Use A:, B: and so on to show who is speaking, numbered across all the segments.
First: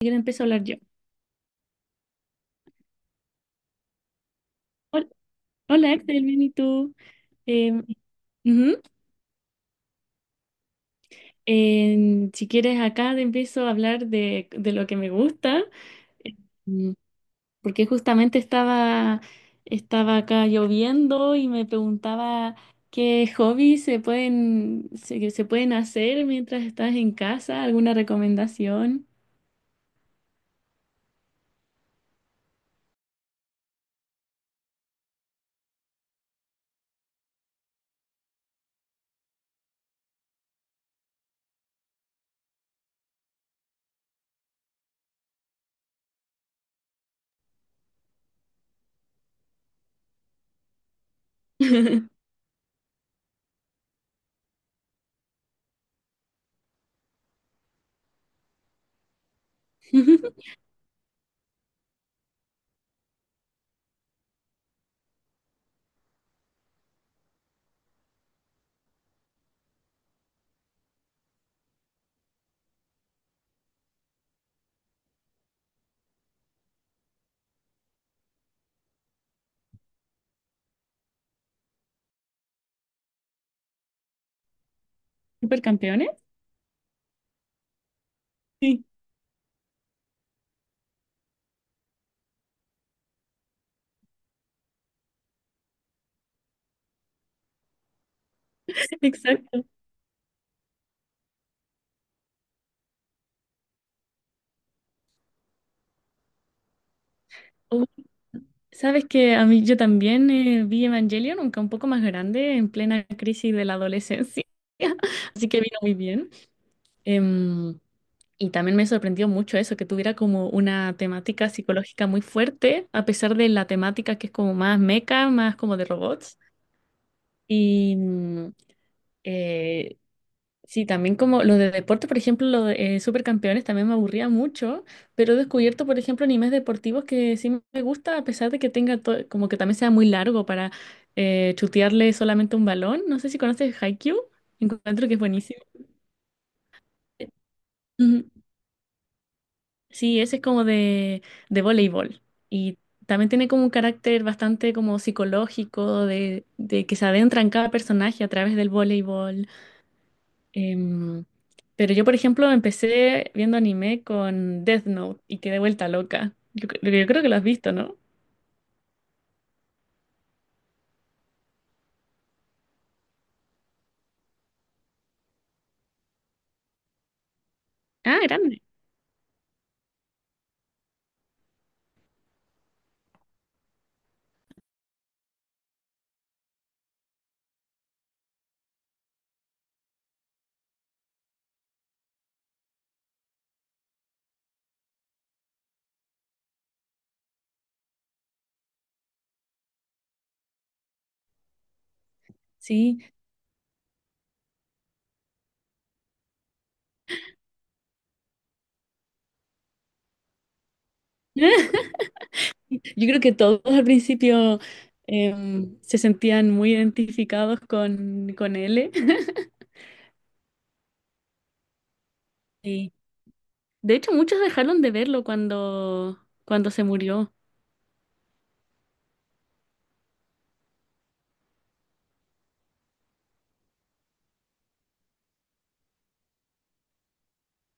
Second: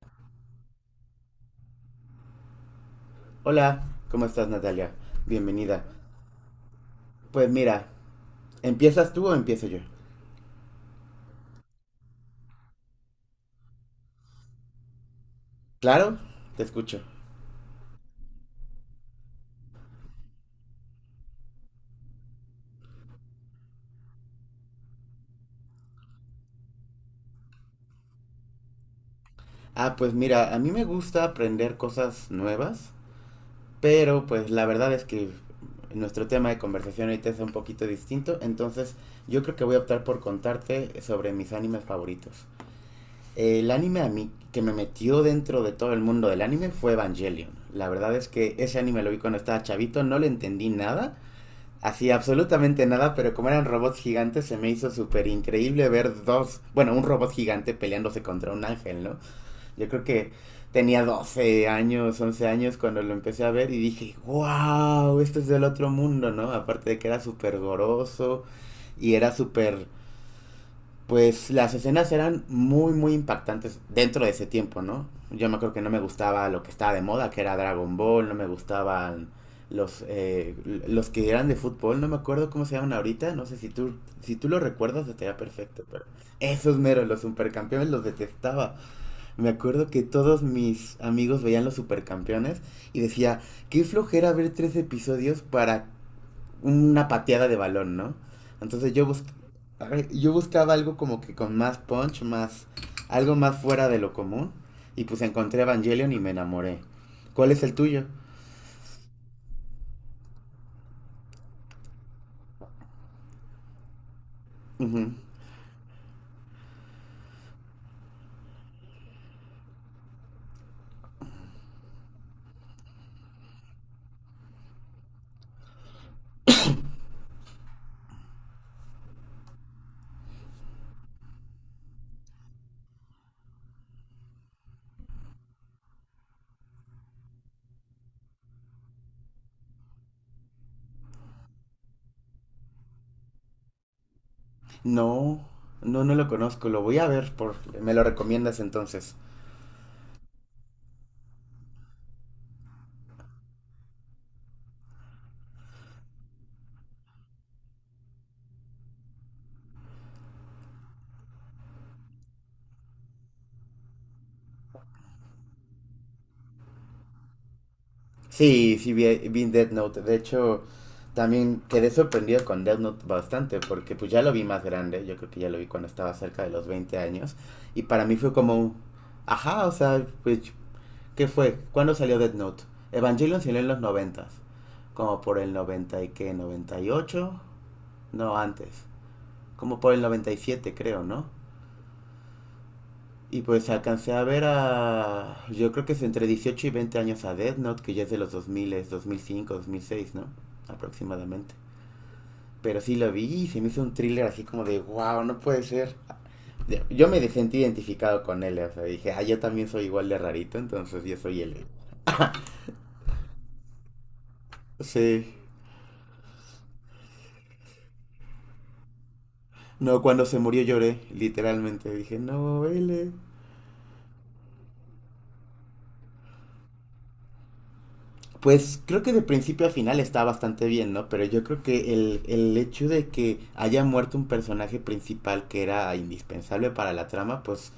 A: Siquiera empiezo a hablar yo.
B: Hola, ¿cómo estás, Natalia?
A: Hol-
B: Bienvenida.
A: Hola, Axel, bien, ¿y tú?
B: Pues
A: Em,
B: mira,
A: ujú.
B: ¿empiezas tú o empiezo yo?
A: Si quieres, acá te empiezo a hablar de lo que me gusta,
B: Claro, te
A: em,
B: escucho.
A: porque justamente estaba acá lloviendo y me preguntaba qué hobbies se que se pueden hacer mientras estás en casa, alguna recomendación.
B: Ah, pues mira, a mí me gusta aprender cosas nuevas, pero pues la verdad es que nuestro tema de conversación ahorita es un poquito distinto, entonces yo creo que voy a optar por contarte sobre mis animes favoritos. El anime a mí que me metió dentro de todo el mundo del anime fue Evangelion. La verdad es que ese anime lo vi cuando estaba chavito, no le entendí nada. Así, absolutamente nada, pero como eran robots gigantes, se me hizo súper increíble ver dos, bueno, un robot gigante peleándose contra un ángel, ¿no? Yo creo que tenía 12 años, 11 años cuando lo empecé a ver y dije, wow, esto es del otro mundo, ¿no? Aparte de que era súper goroso y era súper pues las escenas eran muy, muy impactantes dentro de ese tiempo, ¿no? Yo me acuerdo que no me gustaba lo que estaba de moda, que era Dragon Ball, no me gustaban los, eh, los que eran de fútbol, no me acuerdo cómo se llaman ahorita, no sé si tú, lo recuerdas estaría perfecto, pero
A: ¿Supercampeones?
B: esos meros, los supercampeones, los detestaba.
A: Sí,
B: Me acuerdo que todos mis amigos veían los supercampeones y decía, qué flojera ver 3 episodios para una pateada de balón, ¿no? Entonces
A: exacto.
B: yo buscaba algo como que con más punch, más algo más fuera de lo común. Y pues encontré Evangelion y me enamoré. ¿Cuál es el tuyo?
A: Sabes que a mí yo también vi Evangelion, aunque un poco más grande, en plena crisis de la adolescencia,
B: Ujú.
A: así que vino muy bien. Em, y también me sorprendió mucho eso, que tuviera como una temática psicológica muy fuerte, a pesar de la temática que es como más meca, más como de robots. Y eh, sí, también como los de deporte, por ejemplo, los de Supercampeones también me aburría mucho, pero he descubierto, por ejemplo, animes deportivos que sí me gusta, a pesar de que tenga como que también sea muy largo para chutearle solamente un balón. No sé si conoces Haikyuu, encuentro que es
B: No,
A: buenísimo.
B: no, no lo conozco. Lo voy a ver. ¿Me lo
A: Ujú.
B: recomiendas entonces?
A: Sí, ese es como de voleibol y también tiene como un carácter bastante como psicológico de que se adentra en cada personaje a través del voleibol. Em, pero yo, por ejemplo, empecé viendo anime con Death Note y quedé vuelta loca. Yo creo que lo has visto, ¿no?
B: Sí, sí, vi Death Note. De hecho, también quedé sorprendido con Death Note bastante porque pues ya lo vi más grande. Yo creo que ya lo vi cuando estaba cerca de los 20 años. Y para mí
A: Ah,
B: fue
A: grande.
B: como, ajá, o sea, pues ¿qué fue? ¿Cuándo salió Death Note? Evangelion salió en los noventas, como por el 90 y qué, 98, no, antes, como por el 97 creo, ¿no? Y pues alcancé a ver a, yo creo que es entre 18 y 20 años a Death Note, que ya es de los 2000, 2005, 2006, ¿no? Aproximadamente. Pero sí
A: Sí.
B: lo vi y se me hizo un thriller así como de, wow, no puede ser. Yo me sentí identificado con él, o sea, dije, ah, yo también soy igual de rarito, entonces yo soy él.
A: Yo creo que todos al principio
B: Sí.
A: se sentían muy identificados con él.
B: No, cuando se murió lloré, literalmente. Dije, no,
A: Sí.
B: L.
A: De hecho, muchos dejaron de verlo cuando se murió.
B: Pues creo que de principio a final está bastante bien, ¿no? Pero yo creo que el hecho de que haya muerto un personaje principal que era indispensable para la trama, pues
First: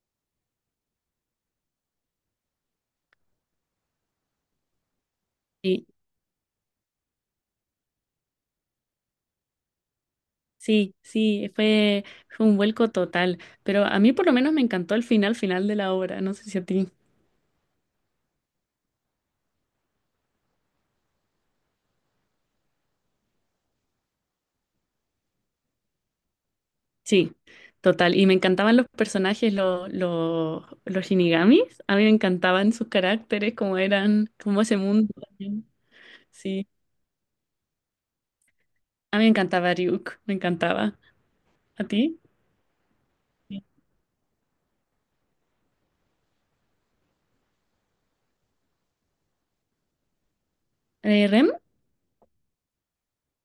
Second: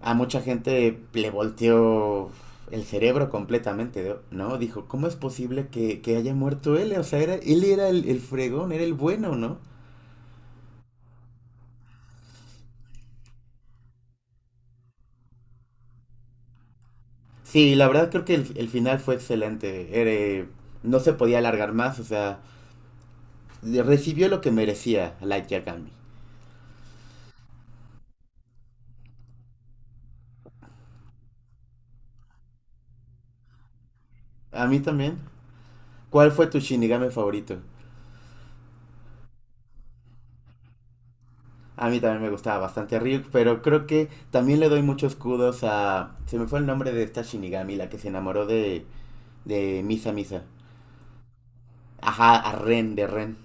B: a mucha gente le volteó el cerebro completamente, ¿no? Dijo, ¿cómo es posible
A: Sí,
B: que haya muerto él? O sea, era, él era el fregón, era el bueno, ¿no?
A: sí, sí, fue un vuelco total. Pero a mí por lo menos me encantó el final, final de la obra. No sé si a ti.
B: Sí, la verdad creo que el final fue excelente. Era, no se podía alargar más, o sea, recibió lo que merecía Light Yagami.
A: Sí, total. Y me encantaban los personajes, los shinigamis. A mí me encantaban sus caracteres, cómo eran, cómo
B: A
A: ese
B: mí
A: mundo.
B: también.
A: También.
B: ¿Cuál fue tu
A: Sí,
B: Shinigami favorito?
A: a mí me encantaba Ryuk, me encantaba. ¿A
B: A mí
A: ti?
B: también me gustaba bastante a Ryuk, pero
A: Sí.
B: creo que también le doy muchos kudos. Se me fue el nombre de esta Shinigami, la que se enamoró de Misa Misa.
A: ¿Rem?
B: Ajá, a Ren, de Ren.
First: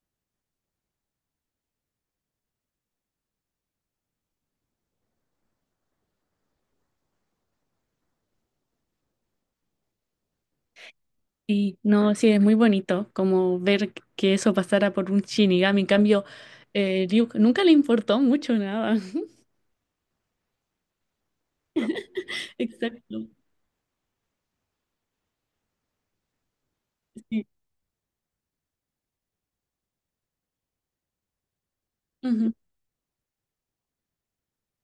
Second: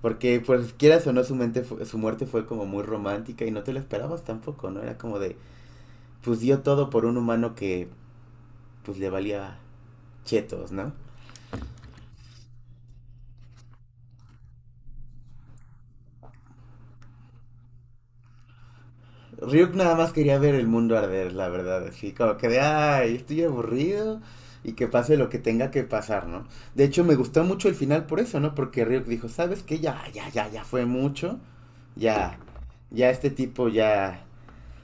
B: Porque, pues, quieras o no, su muerte fue como muy romántica y no te lo esperabas tampoco, ¿no? Era como de, pues dio todo por un humano que, pues, le valía chetos, ¿no?
A: Sí, no, sí, es muy bonito como ver que eso pasara por un shinigami. En cambio, Ryuk nunca le importó mucho nada.
B: Ryuk nada más quería ver el mundo arder, la verdad, así como que de, ay,
A: Exacto,
B: estoy aburrido y que pase lo que tenga que pasar, ¿no? De hecho, me gustó
A: sí.
B: mucho el final por eso, ¿no? Porque Ryuk dijo, ¿sabes qué? Ya, ya, ya, ya fue mucho, ya,
A: Ujú,
B: ya este tipo ya,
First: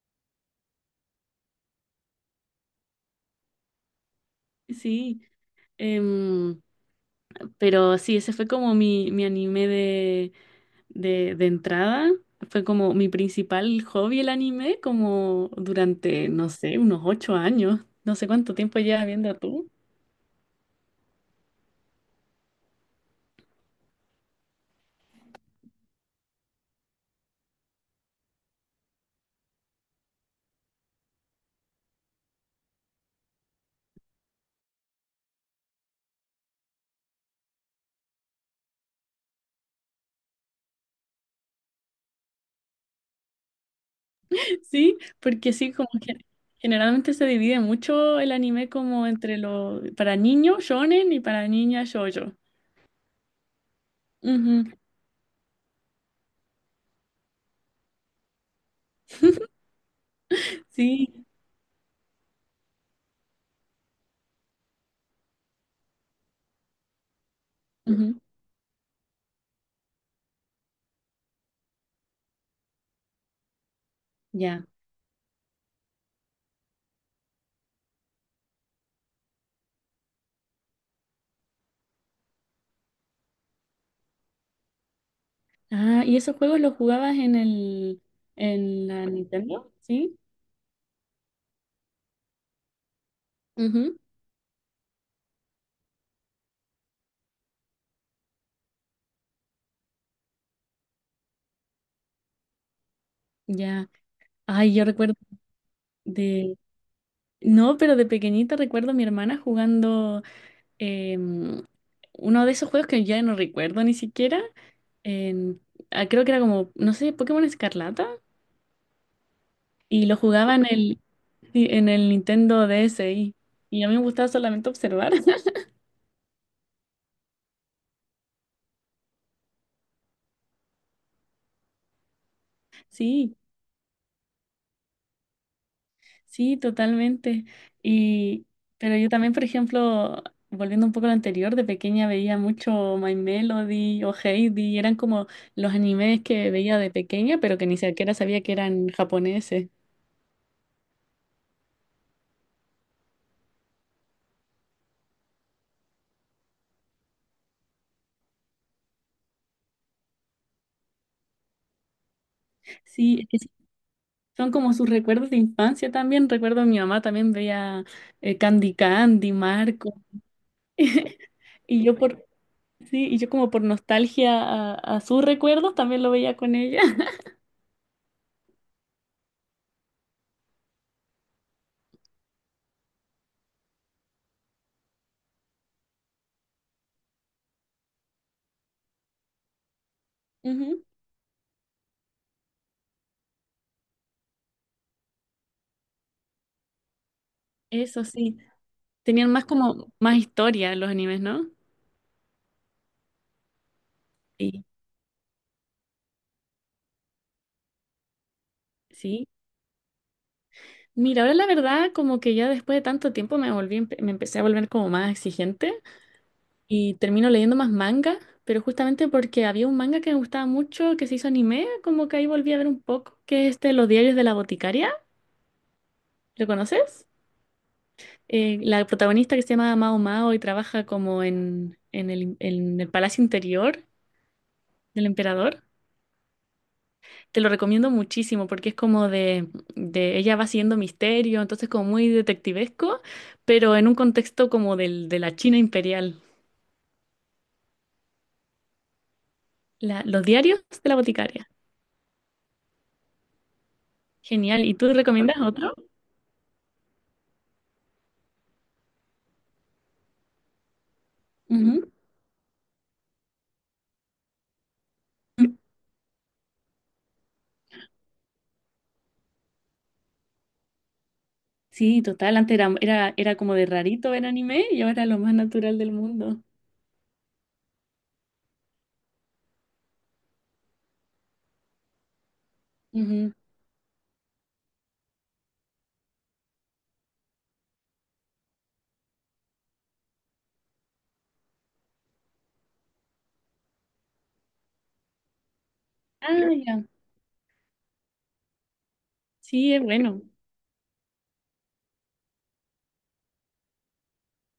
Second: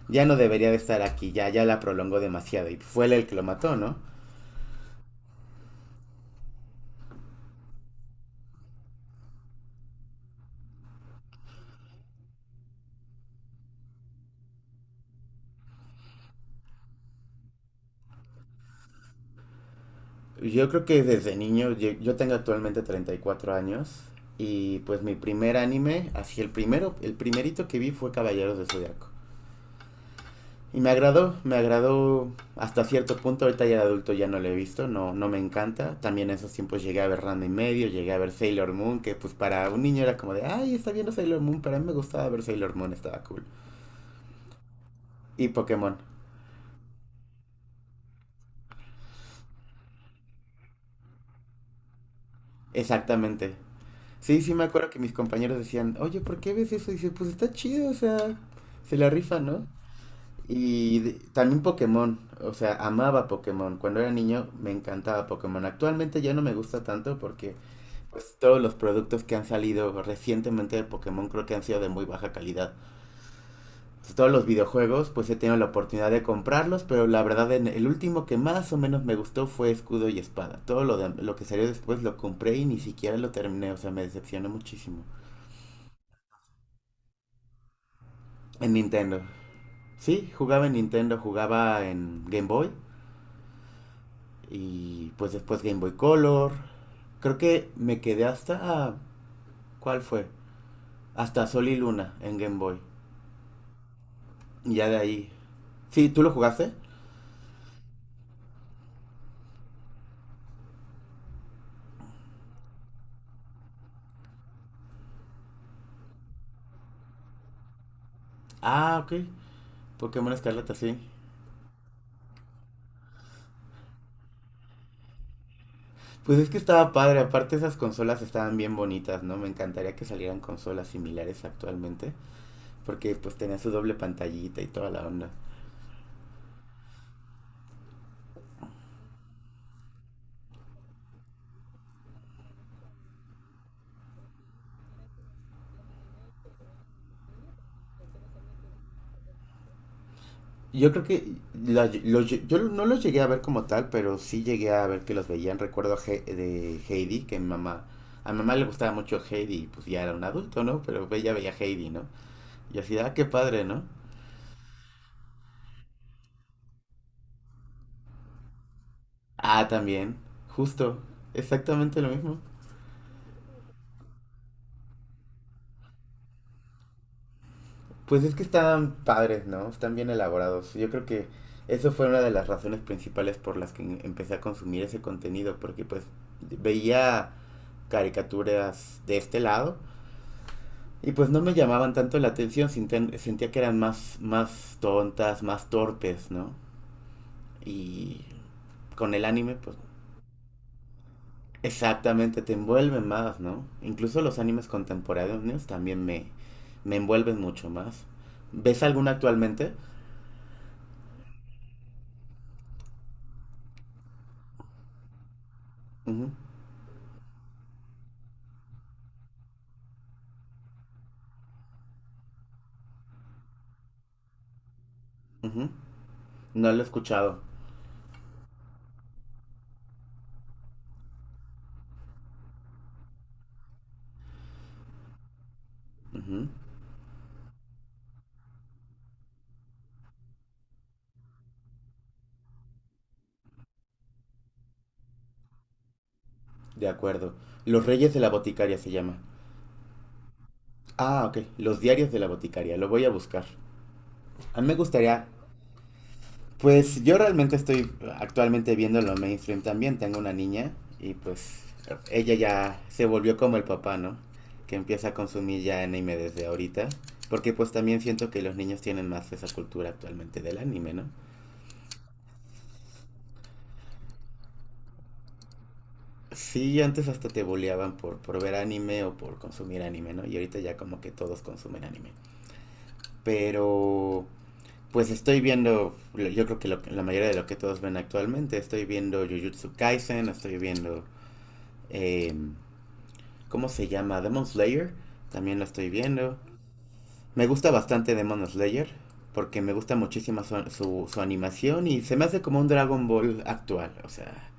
B: ya no debería de estar aquí, ya, ya la prolongó demasiado y fue él el que lo mató, ¿no?
A: sí, Em, pero sí, ese fue como mi anime de. De entrada. Fue como mi principal hobby el anime, como durante, no sé, unos 8 años. No sé cuánto tiempo llevas viendo tú.
B: Yo creo que desde niño, yo tengo actualmente 34 años y pues mi primer anime, así el primero, el primerito que vi fue Caballeros de Zodiaco. Y me agradó hasta cierto punto, ahorita ya de adulto ya no lo he visto, no, no me encanta. También en esos tiempos llegué a ver Ranma y medio, llegué a ver Sailor Moon, que pues para un niño era como de, ay, está viendo Sailor Moon, pero a mí me gustaba ver Sailor Moon, estaba cool.
A: Sí,
B: Y
A: porque sí, como
B: Pokémon,
A: que generalmente se divide mucho el anime como entre lo para niños shonen y para niñas shoujo.
B: exactamente. Sí, sí me
A: Ujú,
B: acuerdo que mis compañeros decían, oye, ¿por qué ves eso? Y dice, pues está chido, o sea, se la rifa, ¿no? Y
A: sí,
B: también Pokémon, o sea, amaba Pokémon. Cuando era niño me encantaba Pokémon. Actualmente ya no me gusta tanto porque
A: ujú,
B: pues todos los productos que han salido recientemente de Pokémon creo que han sido de muy baja calidad. Pues, todos los
A: ya.
B: videojuegos pues he tenido la oportunidad de comprarlos, pero la verdad el último que más o menos me gustó fue Escudo y Espada. Todo lo que salió después lo compré y ni siquiera lo terminé, o sea, me decepcionó muchísimo.
A: Ah, ¿y esos juegos los jugabas
B: En
A: en la
B: Nintendo.
A: Nintendo? Sí.
B: Sí, jugaba en Nintendo, jugaba en Game Boy
A: Ujú,
B: y pues después Game Boy Color. Creo que me quedé hasta. ¿Cuál fue? Hasta Sol y Luna en Game Boy.
A: ya. Ay,
B: Y
A: yo
B: ya de
A: recuerdo
B: ahí. Sí, ¿tú lo
A: de
B: jugaste?
A: no, pero de pequeñita recuerdo a mi hermana jugando, em, uno de esos juegos que ya no recuerdo ni siquiera. en- ah, creo que era como, no sé, Pokémon Escarlata.
B: Ah, ok.
A: Y lo
B: Pokémon
A: jugaba
B: Escarlata, sí.
A: sí, en el Nintendo DSi. Y a mí me gustaba solamente observar.
B: Pues es que estaba padre, aparte esas consolas estaban bien bonitas, ¿no? Me encantaría que salieran consolas similares actualmente, porque pues
A: Sí.
B: tenía su doble pantallita y toda la onda.
A: Sí, totalmente. Y, pero yo también, por ejemplo, volviendo un poco a lo anterior, de pequeña veía mucho My Melody o Heidi, eran como los animes que veía de pequeña, pero que ni siquiera sabía que eran japoneses.
B: Yo creo que yo no los llegué a ver como tal, pero sí llegué a ver que los veían. Recuerdo a de Heidi, que mi mamá, a mi mamá le gustaba mucho Heidi, y pues ya era un adulto, ¿no? Pero ella veía Heidi, ¿no? Y así, ah,
A: Sí,
B: qué
A: es que sí,
B: padre, ¿no?
A: son como sus recuerdos de infancia también. Recuerdo a mi mamá también veía Candy Candy,
B: Ah,
A: Marco.
B: también, justo,
A: Y yo
B: exactamente lo
A: por,
B: mismo.
A: sí, y yo como por nostalgia a sus recuerdos también lo veía con ella.
B: Pues es que están padres, ¿no? Están bien elaborados. Yo creo que eso fue una de las razones principales por las que empecé a consumir ese contenido, porque pues veía caricaturas de este lado
A: Ujú,
B: y pues no me llamaban tanto la atención, sentía que eran más, más tontas, más torpes, ¿no?
A: eso
B: Y
A: sí.
B: con el
A: Tenían más
B: anime, pues
A: como más historia los animes, ¿no?
B: exactamente, te envuelven más, ¿no? Incluso los
A: Sí,
B: animes contemporáneos también me envuelven mucho más. ¿Ves alguna
A: sí.
B: actualmente?
A: Mira, ahora la verdad, como que ya después de tanto tiempo me empecé a volver como más exigente
B: Ujú,
A: y termino leyendo más manga, pero justamente porque había un manga que me gustaba mucho que se hizo anime, como que ahí volví a ver un poco, que es este Los diarios de la boticaria,
B: ujú.
A: ¿lo
B: No lo he
A: conoces?
B: escuchado.
A: La protagonista que se llama Mao Mao y trabaja como en el palacio interior del emperador.
B: Ujú.
A: Te lo recomiendo muchísimo porque es como de ella va siendo misterio, entonces como muy detectivesco, pero en un contexto como del, de la China imperial.
B: De acuerdo. Los Reyes de la Boticaria se llama.
A: Los diarios de la
B: Ah, ok.
A: boticaria.
B: Los Diarios de la Boticaria. Lo voy a buscar. A
A: Genial.
B: mí me
A: ¿Y tú
B: gustaría.
A: recomiendas otro?
B: Pues yo realmente estoy actualmente viendo lo mainstream también. Tengo una niña y pues
A: Ujú.
B: ella ya se volvió como el papá, ¿no? Que empieza a consumir ya anime desde ahorita. Porque pues también siento que los niños tienen más esa cultura actualmente del anime, ¿no?
A: Sí, total. Antes era como de rarito ver anime y ahora lo más natural del mundo.
B: Sí, antes hasta te boleaban por, ver anime o por consumir anime, ¿no? Y ahorita ya como que todos consumen anime.
A: Ujú.
B: Pero pues estoy viendo, yo creo que la mayoría de lo que todos ven actualmente, estoy viendo Jujutsu Kaisen, estoy viendo, eh, ¿cómo se llama? Demon Slayer, también lo estoy viendo.
A: Ah, ya.
B: Me gusta bastante Demon Slayer, porque
A: Sí,
B: me
A: es
B: gusta
A: bueno.
B: muchísimo su animación y se me hace como un Dragon Ball actual, o sea,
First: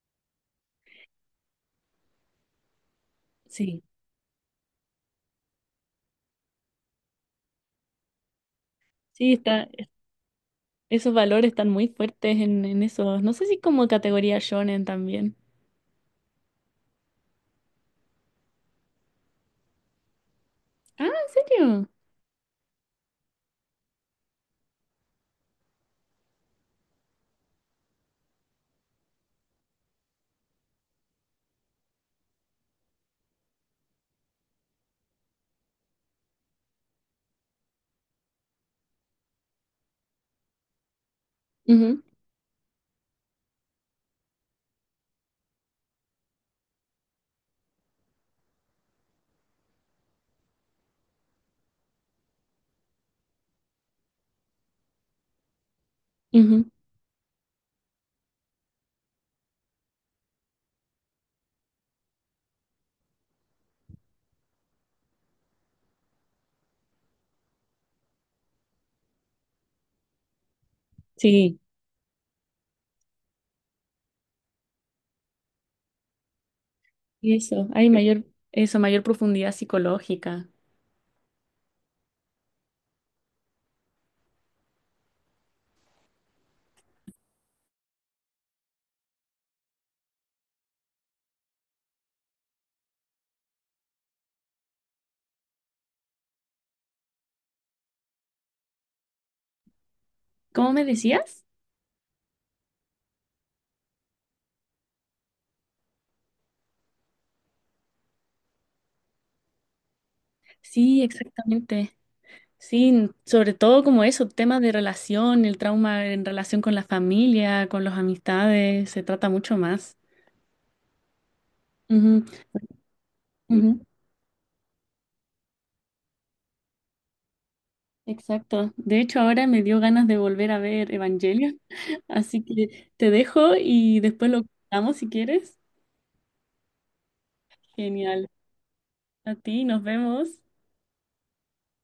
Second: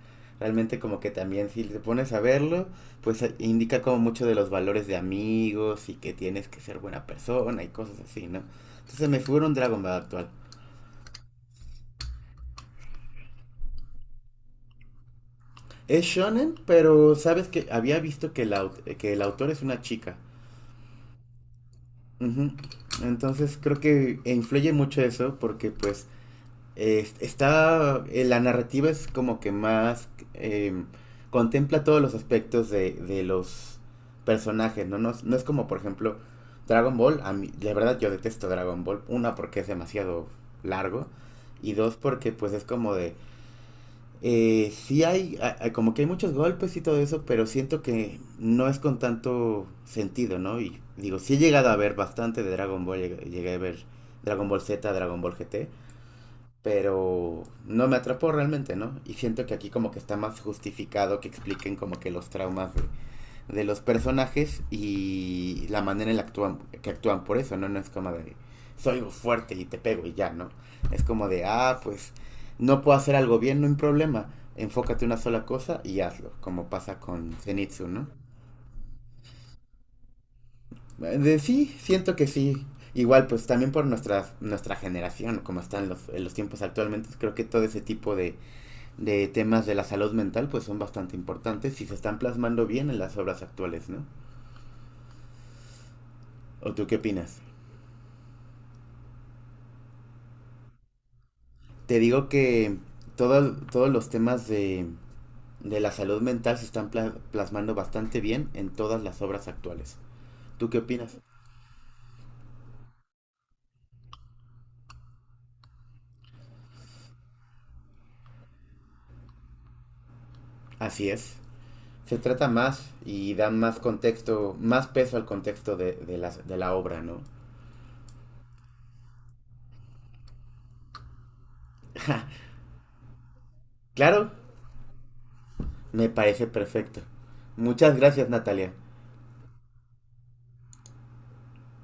B: realmente como que también si te pones a verlo, pues indica
A: Sí.
B: como mucho de los valores de amigos y que tienes que ser buena persona y cosas así, ¿no? Entonces me
A: Sí,
B: figura un
A: está,
B: Dragon Ball actual.
A: esos valores están muy fuertes en esos. No sé si como categoría shonen también.
B: Es shonen, pero sabes que había visto que el, que el autor es una chica.
A: Ah, ¿en serio?
B: Ujú. Entonces creo que influye mucho eso porque pues está la narrativa es como que más em, contempla todos los aspectos de los personajes, ¿no? No, no es como por ejemplo Dragon Ball, a mí, la verdad yo detesto Dragon Ball, una porque es demasiado largo y dos
A: Ujú,
B: porque pues es como de sí hay, como que hay muchos golpes y todo eso, pero siento que no es con tanto sentido, ¿no? Y digo, sí he llegado a ver bastante de Dragon Ball, llegué a ver Dragon Ball Z, Dragon Ball GT,
A: ujú.
B: pero no me atrapó realmente, ¿no? Y siento que aquí como que está más justificado que expliquen como que los traumas de los personajes y la manera en la actúan, que actúan por eso, ¿no? No es como de soy fuerte y te pego y ya, ¿no? Es como de,
A: Sí,
B: ah, pues no puedo hacer algo bien, no hay problema. Enfócate en una sola cosa y hazlo, como pasa con
A: y eso,
B: Zenitsu,
A: hay
B: ¿no?
A: mayor, eso, mayor profundidad psicológica.
B: De sí, siento que sí. Igual, pues también por nuestra generación, como están en los tiempos actualmente, creo que todo ese tipo de temas de la salud mental, pues son bastante importantes y se están plasmando bien en las obras actuales, ¿no? ¿O tú qué opinas?
A: ¿Cómo me decías?
B: Te digo que todos los temas de la salud mental se están plasmando bastante bien en todas las obras actuales. ¿Tú qué
A: Sí,
B: opinas?
A: exactamente. Sí, sobre todo como eso, temas de relación, el trauma en relación con la familia, con las amistades, se trata mucho más.
B: Así es. Se
A: Ujú,
B: trata más y dan más
A: ujú,
B: contexto, más peso al contexto de la obra, ¿no?
A: exacto. De hecho, ahora me dio ganas de volver a ver Evangelion, así que te dejo y después
B: Claro,
A: lo contamos si quieres.
B: me parece perfecto. Muchas
A: Genial.
B: gracias, Natalia.
A: A ti, nos vemos.